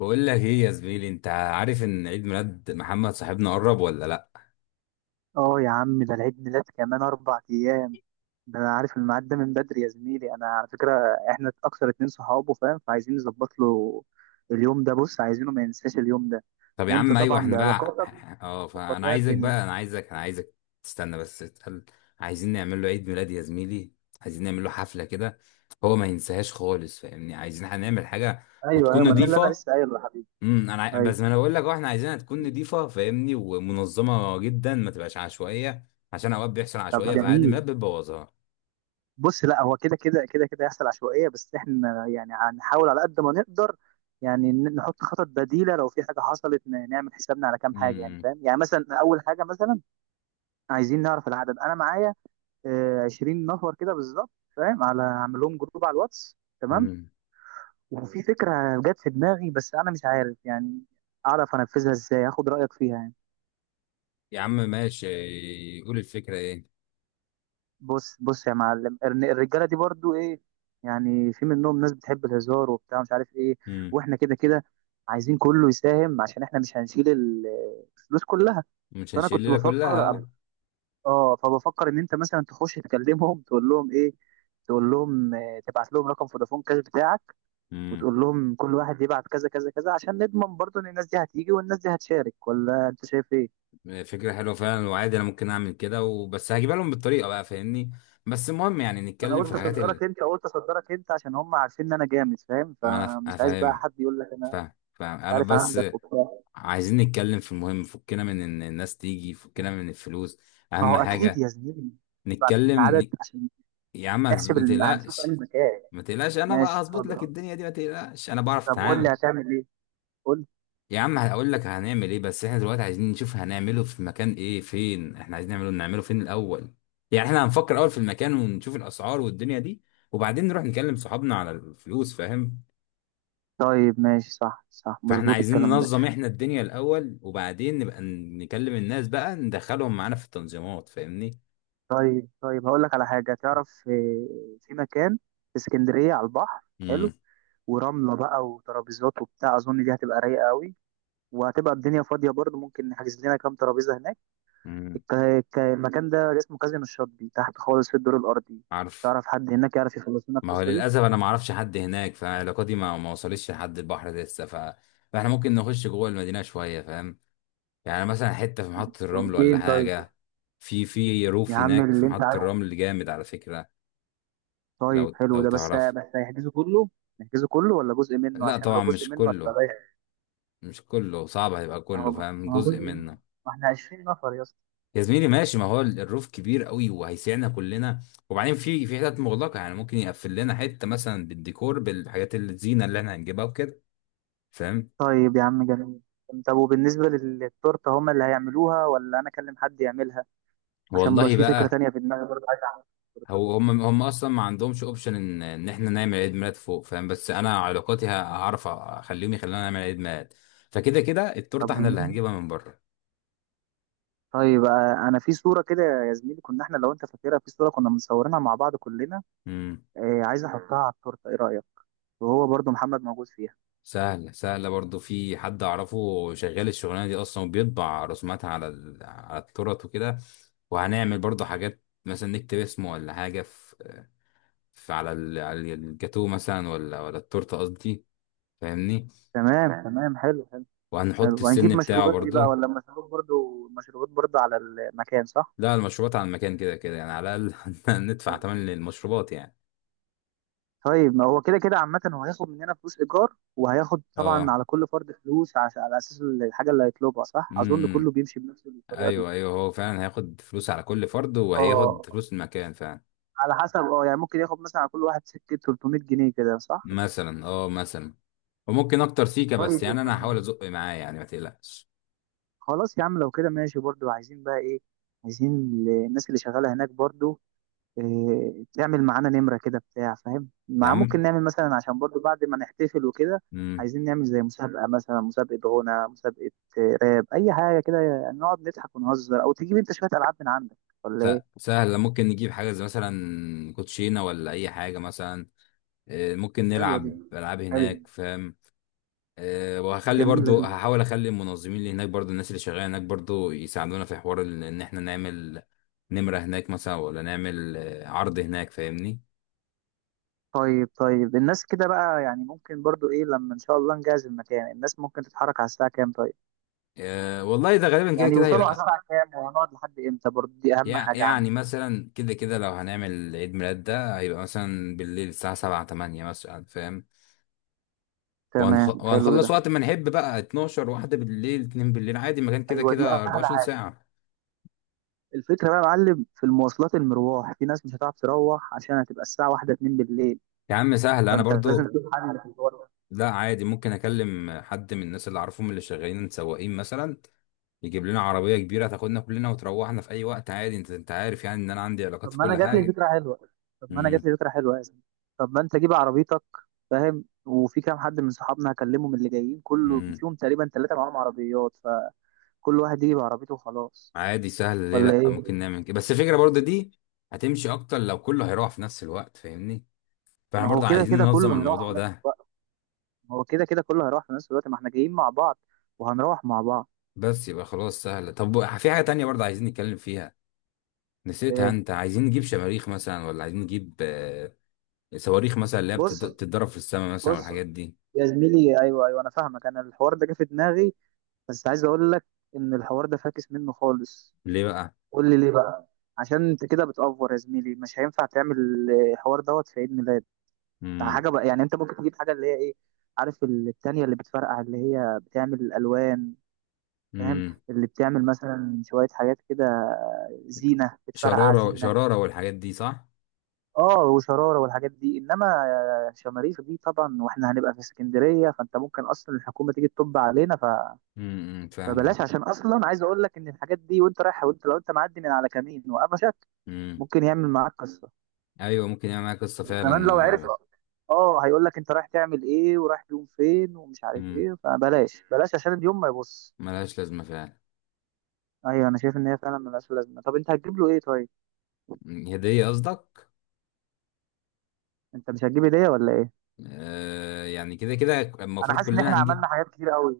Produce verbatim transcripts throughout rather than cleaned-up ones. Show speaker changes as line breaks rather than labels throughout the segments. بقول لك ايه يا زميلي؟ انت عارف ان عيد ميلاد محمد صاحبنا قرب ولا لا؟
اه يا عم، ده العيد ميلاد كمان اربع ايام. ده انا عارف الميعاد ده من بدري يا زميلي، انا على فكره. احنا اكثر اتنين صحابه، فاهم؟ فعايزين نظبط له اليوم ده. بص، عايزينه ما ينساش اليوم ده.
طب يا
وانت
عم ايوه
طبعا
احنا بقى.
بعلاقاتك
اه
ظبط
فانا
لنا
عايزك
الدنيا
بقى،
دي.
انا عايزك انا عايزك تستنى بس تقل. عايزين نعمل له عيد ميلاد يا زميلي، عايزين نعمل له حفلة كده، هو ما ينساهاش خالص، فاهمني؟ عايزين هنعمل حاجة
ايوه ايوه،
وتكون
ما ده اللي انا
نظيفة.
لسه قايله يا حبيبي.
امم انا عاي-
ايوه.
بس ما انا بقول لك اه احنا عايزينها تكون نظيفة، فاهمني؟ ومنظمة جدا، ما تبقاش عشوائية، عشان اوقات بيحصل
طب
عشوائية في عيد
جميل.
الميلاد بتبوظها.
بص، لا هو كده كده كده كده هيحصل عشوائيه، بس احنا يعني هنحاول على قد ما نقدر. يعني ن- نحط خطط بديله، لو في حاجه حصلت ن- نعمل حسابنا على كام حاجه، يعني
امم
فاهم، يعني مثلا اول حاجه مثلا، عايزين نعرف العدد. انا معايا آه، عشرين نفر كده بالظبط، فاهم؟ على اعمل لهم جروب على الواتس، تمام.
أمم.
وفي فكره جت في دماغي، بس انا مش عارف يعني اعرف انفذها ازاي، اخد رايك فيها يعني.
يا عم ماشي، قول الفكرة ايه؟
بص بص يا معلم، الر- الرجاله دي برضو ايه، يعني في منهم ناس بتحب الهزار وبتاع مش عارف ايه.
امم
واحنا كده كده عايزين كله يساهم، عشان احنا مش هنشيل ال- الفلوس كلها.
مش
فانا
هنشيل
كنت
الليله كلها،
بفكر أب...
اه.
اه فبفكر ان انت مثلا تخش تكلمهم، تقول لهم ايه، تقول لهم آه، تبعت لهم رقم فودافون كاش بتاعك، وتقول
امم
لهم كل واحد يبعت كذا كذا كذا، عشان نضمن برضو ان الناس دي هتيجي والناس دي هتشارك. ولا انت شايف ايه؟
فكره حلوه فعلا، وعادي انا ممكن اعمل كده، وبس هجيبها لهم بالطريقه بقى فاهمني. بس المهم يعني
ما انا
نتكلم في
قلت
الحاجات
اصدرك
اللي
انت قلت اصدرك انت، عشان هم عارفين ان انا جامد، فاهم؟
ما انا ف-
فمش عايز بقى
فاهمها.
حد يقول لك انا
فاهم فاهم
مش
انا
عارف
بس
عندك وبتاع.
عايزين نتكلم في المهم، فكنا من ان الناس تيجي، فكنا من الفلوس،
ما هو
اهم
اكيد
حاجه.
يا زميلي، بعتين
نتكلم
العدد
ن...
عشان
يا عم هتز-
نحسب
ما
الم... هنشوف
تقلقش،
انهي مكان.
ما تقلقش، انا بقى
ماشي،
هظبط لك
اتفضل.
الدنيا دي، ما تقلقش انا بعرف
طب قول لي
اتعامل.
هتعمل ايه. قول لي.
يا عم هقول لك هنعمل ايه، بس احنا دلوقتي عايزين نشوف هنعمله في مكان ايه، فين احنا عايزين نعمله نعمله فين الاول؟ يعني احنا هنفكر الاول في المكان ونشوف الاسعار والدنيا دي، وبعدين نروح نكلم صحابنا على الفلوس فاهم.
طيب، ماشي، صح صح،
فاحنا
مظبوط
عايزين
الكلام ده.
ننظم احنا الدنيا الاول، وبعدين نبقى ن- نكلم الناس بقى، ندخلهم معانا في التنظيمات فاهمني.
طيب طيب، هقول لك على حاجه. تعرف، آه، في مكان في اسكندريه على البحر
امم
حلو، ورمله بقى وترابيزات وبتاع، اظن دي هتبقى رايقه قوي، وهتبقى الدنيا فاضيه برضه. ممكن نحجز لنا كام ترابيزه هناك.
امم
الك- الك- المكان ده اسمه كازينو الشاطبي، تحت خالص في الدور الارضي.
عارف.
تعرف حد هناك يعرف يخلص لنا
ما هو
القصه دي؟
للاسف انا ما اعرفش حد هناك، فعلاقاتي ما ما وصلتش لحد البحر ده لسه. ف... فاحنا ممكن نخش جوه المدينة شوية فاهم، يعني مثلا حتة في محطة الرمل
ايه
ولا
طيب.
حاجة. في في
يا
روف
عم
هناك في
اللي انت
محطة
عايزه.
الرمل جامد على فكرة.
طيب
لو
حلو
لو
ده، بس
تعرفه.
بس هيحجزه كله؟ نحجزه كله ولا جزء منه،
لا
عشان
طبعا
لو جزء
مش
منه هتبقى
كله،
بايخ.
مش كله، صعب هيبقى
اه
كله
بقى،
فاهم،
ما هو
جزء
جزء منه.
منه.
ما احنا عشرين نفر يا اسطى.
يا زميلي ماشي، ما هو الروف كبير قوي، وهيسعنا كلنا. وبعدين في في حتت مغلقة، يعني ممكن يقفل لنا حتة مثلا بالديكور، بالحاجات الزينة اللي احنا هنجيبها وكده فاهم.
طيب يا عم، جميل. طب وبالنسبه للتورته، هما اللي هيعملوها ولا انا اكلم حد يعملها؟ عشان بقى
والله
في فكرة
بقى،
تانية في دماغي برضه عايز اعملها. الصورة.
هو هم هم اصلا ما عندهمش اوبشن ان ان احنا نعمل عيد ميلاد فوق فاهم، بس انا علاقاتي ه- هعرف اخليهم يخلونا نعمل عيد ميلاد. فكده كده التورته
طب
احنا اللي
تمام.
هنجيبها من بره.
طيب، آه، انا في صورة كده يا زميلي، كنا احنا لو انت فاكرها، في صورة كنا مصورينها مع بعض كلنا،
امم
آه، عايز مم. احطها على التورتة، ايه رأيك؟ وهو برضه محمد موجود فيها.
سهله سهله برضو، في حد اعرفه شغال الشغلانه دي اصلا، وبيطبع رسوماتها على ال- على التورت وكده. وهنعمل برضو حاجات، مثلا نكتب اسمه ولا حاجه في، في على ال- على الجاتوه مثلا، ولا ولا التورته قصدي فاهمني.
تمام تمام تمام، حلو حلو.
وهنحط
حلو، هنجيب
السن بتاعه
مشروبات ايه
برضو.
بقى؟ ولا مشروب برضه، مشروبات برضه على المكان، صح؟
لا المشروبات على المكان كده كده يعني، على الاقل ندفع
طيب.
تمن للمشروبات يعني.
طيب، ما هو كده كده عامة هو هياخد مننا فلوس إيجار، وهياخد طبعا
اه.
على كل فرد فلوس، عشان على أساس الحاجة اللي هيطلبها، صح؟ أظن
امم
كله
إمم.
بيمشي بنفس الطريقة دي.
ايوه ايوه، هو فعلا هياخد فلوس على كل فرد، وهياخد
اه،
فلوس المكان فعلا.
على حسب، اه يعني ممكن ياخد مثلا على كل واحد سكة تلت ميت جنيه كده، صح؟
مثلا اه، مثلا. وممكن اكتر سيكه، بس
طيب،
يعني انا هحاول ازق معاه يعني، ما تقلقش.
خلاص يا عم، لو كده ماشي برضو. عايزين بقى ايه؟ عايزين ال- الناس اللي شغالة هناك برضو، إيه، تعمل معانا نمرة كده بتاع، فاهم؟
يا
مع ممكن
عم
نعمل مثلا، عشان برضو بعد ما نحتفل وكده
امم
عايزين نعمل زي مسابقة، مثلا مسابقة غنى، مسابقة آه، راب، أي حاجة كده، يعني نقعد نضحك ونهزر، أو تجيب أنت شوية ألعاب من عندك. ولا إيه؟
سهل، ممكن نجيب حاجه زي مثلا كوتشينه ولا اي حاجه مثلا. آه، ممكن
حلوة دي.
نلعب العاب
حلو.
هناك فاهم. آه، وهخلي
جميلة
برضو،
دي.
هحاول اخلي المنظمين اللي هناك برضو، الناس اللي شغاله هناك برضو، يساعدونا في حوار ال- ان احنا نعمل نمره هناك مثلا، ولا نعمل آه، عرض هناك فاهمني.
طيب طيب، الناس كده بقى يعني ممكن برضو ايه، لما ان شاء الله نجهز المكان، الناس ممكن تتحرك على الساعة كام طيب؟
أه والله، ده غالبا كده
يعني
كده
يوصلوا على
هيبقى.
الساعة كام، وهنقعد لحد امتى، برضو دي اهم
يع-
حاجة عندي.
يعني مثلا كده كده لو هنعمل عيد ميلاد ده، هيبقى مثلا بالليل الساعه سبعة تمانية مثلا فاهم. وهنخ...
تمام، حلو ده.
وهنخلص وقت ما نحب بقى، اتناشر واحدة بالليل، اتنين بالليل عادي، المكان كده
ايوه، دي
كده
احلى
اربعة وعشرين
حاجة.
ساعة.
الفكرة بقى يا معلم، في المواصلات، المرواح، في ناس مش هتعرف تروح، عشان هتبقى الساعة واحدة اتنين بالليل.
يا عم سهل انا
فانت لازم
برضو.
تشوف حل في الحوار ده.
لا عادي، ممكن اكلم حد من الناس اللي اعرفهم اللي شغالين سواقين مثلا، يجيب لنا عربية كبيرة تاخدنا كلنا وتروحنا في اي وقت عادي. انت انت عارف يعني ان انا عندي علاقات
طب
في
ما انا
كل
جات لي
حاجة.
فكرة حلوة طب ما انا جات
امم
لي فكرة حلوة يا زلمة. طب ما انت جيب عربيتك، فاهم؟ وفي كام حد من صحابنا هكلمهم، اللي جايين كله،
امم
فيهم تقريبا ثلاثة معاهم عربيات. كل واحد يجي بعربيته وخلاص.
عادي سهل، ليه
ولا
لا،
ايه؟
ممكن نعمل كده، بس الفكرة برضه دي هتمشي اكتر لو كله هيروح في نفس الوقت فاهمني. فاحنا
ما هو
برضه
كده
عايزين
كده
ننظم
كله هيروح
الموضوع
في نفس
ده.
الوقت ما هو كده كده كله هيروح في نفس الوقت، ما احنا جايين مع بعض وهنروح مع بعض.
بس يبقى خلاص سهل. طب في حاجة تانية برضه عايزين نتكلم فيها نسيتها،
ايه.
انت عايزين نجيب شماريخ مثلا، ولا عايزين نجيب آه، صواريخ مثلا، اللي هي بتض-
بص
بتتضرب في السماء مثلا
بص
والحاجات دي.
يا زميلي، ايوه ايوه انا فاهمك، انا الحوار ده جه في دماغي، بس عايز اقول لك ان الحوار ده فاكس منه خالص.
ليه بقى؟
قول لي ليه بقى. عشان انت كده بتأفور يا زميلي، مش هينفع تعمل الحوار دوت في عيد ميلاد. ده
امم
حاجه بقى، يعني انت ممكن تجيب حاجه اللي هي ايه، عارف التانية اللي بتفرقع اللي هي بتعمل الألوان، فاهم؟
امم
اللي بتعمل مثلا شوية حاجات كده، زينة بتفرقع
شرارة
زينة.
شرارة والحاجات دي صح؟
اه، وشرارة والحاجات دي، انما شماريخ دي طبعا، واحنا هنبقى في اسكندرية فانت ممكن اصلا الحكومة تيجي تطب علينا ف...
امم فاهمك.
فبلاش، عشان اصلا عايز اقول لك ان الحاجات دي، وانت رايح، وانت لو انت معدي من على كمين وقفشك
امم
ممكن يعمل معاك قصة.
ايوه ممكن يعمل معايا قصة
وكمان
فعلا.
لو عرف،
و
اه هيقول لك انت رايح تعمل ايه ورايح يوم فين ومش عارف
امم
ايه، فبلاش بلاش عشان اليوم ما يبص.
ملهاش لازمة فعلا.
ايوه، انا شايف ان هي فعلا ملهاش لازمه. طب انت هتجيب له ايه طيب؟
مم. هدية قصدك؟
انت مش هتجيب هديه ولا ايه؟
آه يعني كده كده
انا
المفروض
حاسس ان
كلنا
احنا
هنجيب.
عملنا حاجات كتير قوي،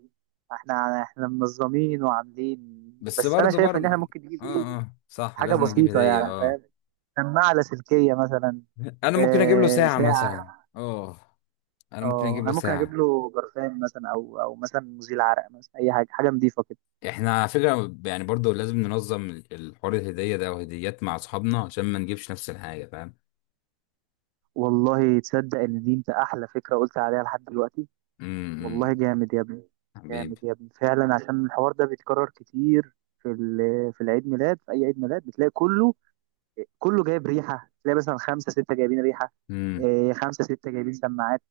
احنا احنا منظمين وعاملين،
بس
بس انا
برضه
شايف ان
برضه
احنا ممكن
اه
نجيب ايه،
اه صح،
حاجه
لازم نجيب
بسيطه
هدية
يعني،
اه.
فاهم؟ سماعه لاسلكيه مثلا.
انا ممكن اجيب له
آه
ساعة مثلا
ساعه.
اه، انا ممكن
اه،
اجيب له
انا ممكن اجيب
ساعة.
له برفان مثلا، او او مثلا مزيل عرق مثلا، اي حاجه حاجه نظيفه كده.
احنا على فكرة يعني، برضه لازم ننظم الحوار، الهدية ده وهديات مع اصحابنا عشان ما نجيبش نفس الحاجة فاهم؟
والله تصدق ان دي انت احلى فكره قلت عليها لحد دلوقتي. والله
امم
جامد يا ابني.
حبيبي.
جامد يا ابني فعلا، عشان الحوار ده بيتكرر كتير، في ال- في العيد ميلاد، في اي عيد ميلاد بتلاقي كله، كله جايب ريحه، تلاقي مثلا خمسه سته جايبين ريحه،
امم
إيه، خمسه سته جايبين سماعات،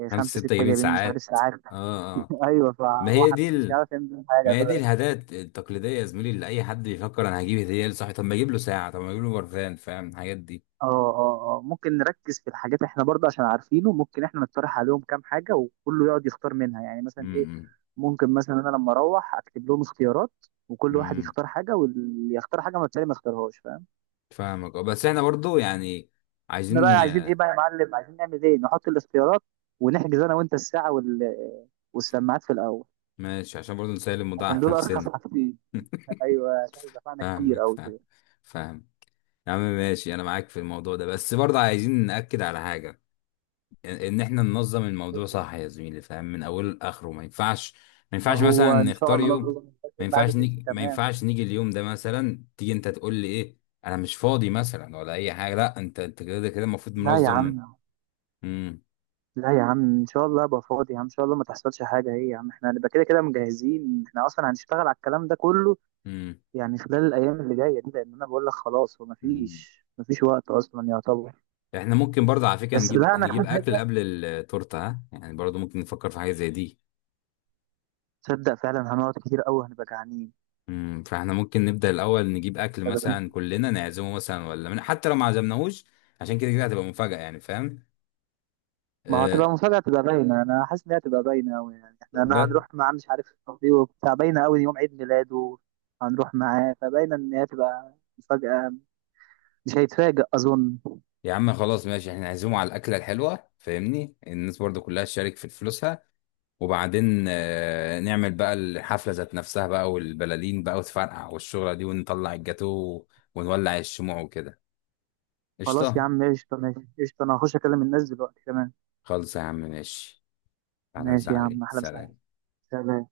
إيه،
خمس
خمسه
ست
سته
جايبين
جايبين مش عارف
ساعات.
ساعات.
اه اه.
ايوه،
ما
فهو
هي دي
حرفيا مش
ال...
عارف يعمل بيهم
ما
حاجه.
هي دي الهدايا التقليديه يا زميلي، اللي اي حد بيفكر انا هجيب هديه لصاحبي، طب ما اجيب له ساعه، طب ما اجيب له برفان فاهم، الحاجات دي.
اه اه اه، ممكن نركز في الحاجات احنا برضه، عشان عارفينه ممكن احنا نقترح عليهم كام حاجه وكله يقعد يختار منها، يعني مثلا ايه،
امم
ممكن مثلا انا لما اروح اكتب لهم اختيارات، وكل واحد
امم
يختار حاجه، واللي يختار حاجه ما التاني ما يختارهاش، فاهم؟
فاهمك اه، بس احنا برضو يعني
احنا
عايزين
بقى عايزين ايه
آه،
بقى يا معلم، عايزين نعمل ايه، نحط الاختيارات ونحجز انا وانت الساعه وال... والسماعات في الاول،
ماشي، عشان برضو نسلم الموضوع على
عشان دول ارخص
نفسنا.
حاجتين. ايوه، عشان دفعنا كتير
فاهمك
قوي
فاهم
كده.
فاهم يا عم ماشي انا معاك في الموضوع ده، بس برضه عايزين ناكد على حاجه، ان احنا ننظم الموضوع صح يا زميلي فاهم، من اوله لاخره. ما ينفعش، ما
ما
ينفعش مثلا
هو ان شاء
نختار
الله
يوم.
باذن الله
ما
كل حاجه
ينفعش
تمشي
نيجي ما
تمام.
ينفعش نيجي اليوم ده مثلا، تيجي انت تقول لي ايه انا مش فاضي مثلا ولا اي حاجه، لا انت انت كده كده المفروض
لا يا
منظم.
عم.
امم
لا يا عم، ان شاء الله ابقى فاضي يا عم، ان شاء الله ما تحصلش حاجه. ايه يا عم، احنا هنبقى كده كده مجهزين، احنا اصلا هنشتغل على الكلام ده كله،
امم
يعني خلال الايام اللي جايه دي، لان انا بقول لك خلاص وما
أمم.
فيش ما فيش وقت اصلا يعتبر.
احنا ممكن برضه على فكره
بس
نجيب
لا، انا
نجيب
في
اكل
حاجه،
قبل التورته، ها يعني برضه ممكن نفكر في حاجه زي دي.
تصدق فعلا هنقعد كتير قوي هنبقى جعانين.
امم فاحنا ممكن نبدا الاول نجيب اكل مثلا، كلنا نعزمه مثلا، ولا من حتى لو ما عزمناهوش، عشان كده كده هتبقى مفاجاه يعني فاهم.
ما
أه.
هتبقى مفاجأة، تبقى باينة. أنا حاسس إن هي هتبقى باينة أوي، يعني إحنا أنا
ب-
هنروح معاه مش عارف، دي وبتاع، باينة أوي يوم عيد ميلاده، هنروح معاه فباينة إن هي تبقى مفاجأة، مش هيتفاجأ أظن.
يا عم خلاص ماشي، احنا نعزمه على الأكلة الحلوة فاهمني، الناس برضو كلها تشارك في فلوسها، وبعدين آه، نعمل بقى الحفلة ذات نفسها بقى، والبلالين بقى وتفرقع والشغلة دي، ونطلع الجاتو ونولع الشموع وكده.
خلاص يا
قشطة.
عم، قشطة، ماشي، قشطة، أنا هخش أكلم الناس دلوقتي كمان.
خالص يا عم ماشي. أهلا
ماشي
وسهلا
يا
عليك،
عم، أحلى مساعدة.
سلام.
سلام.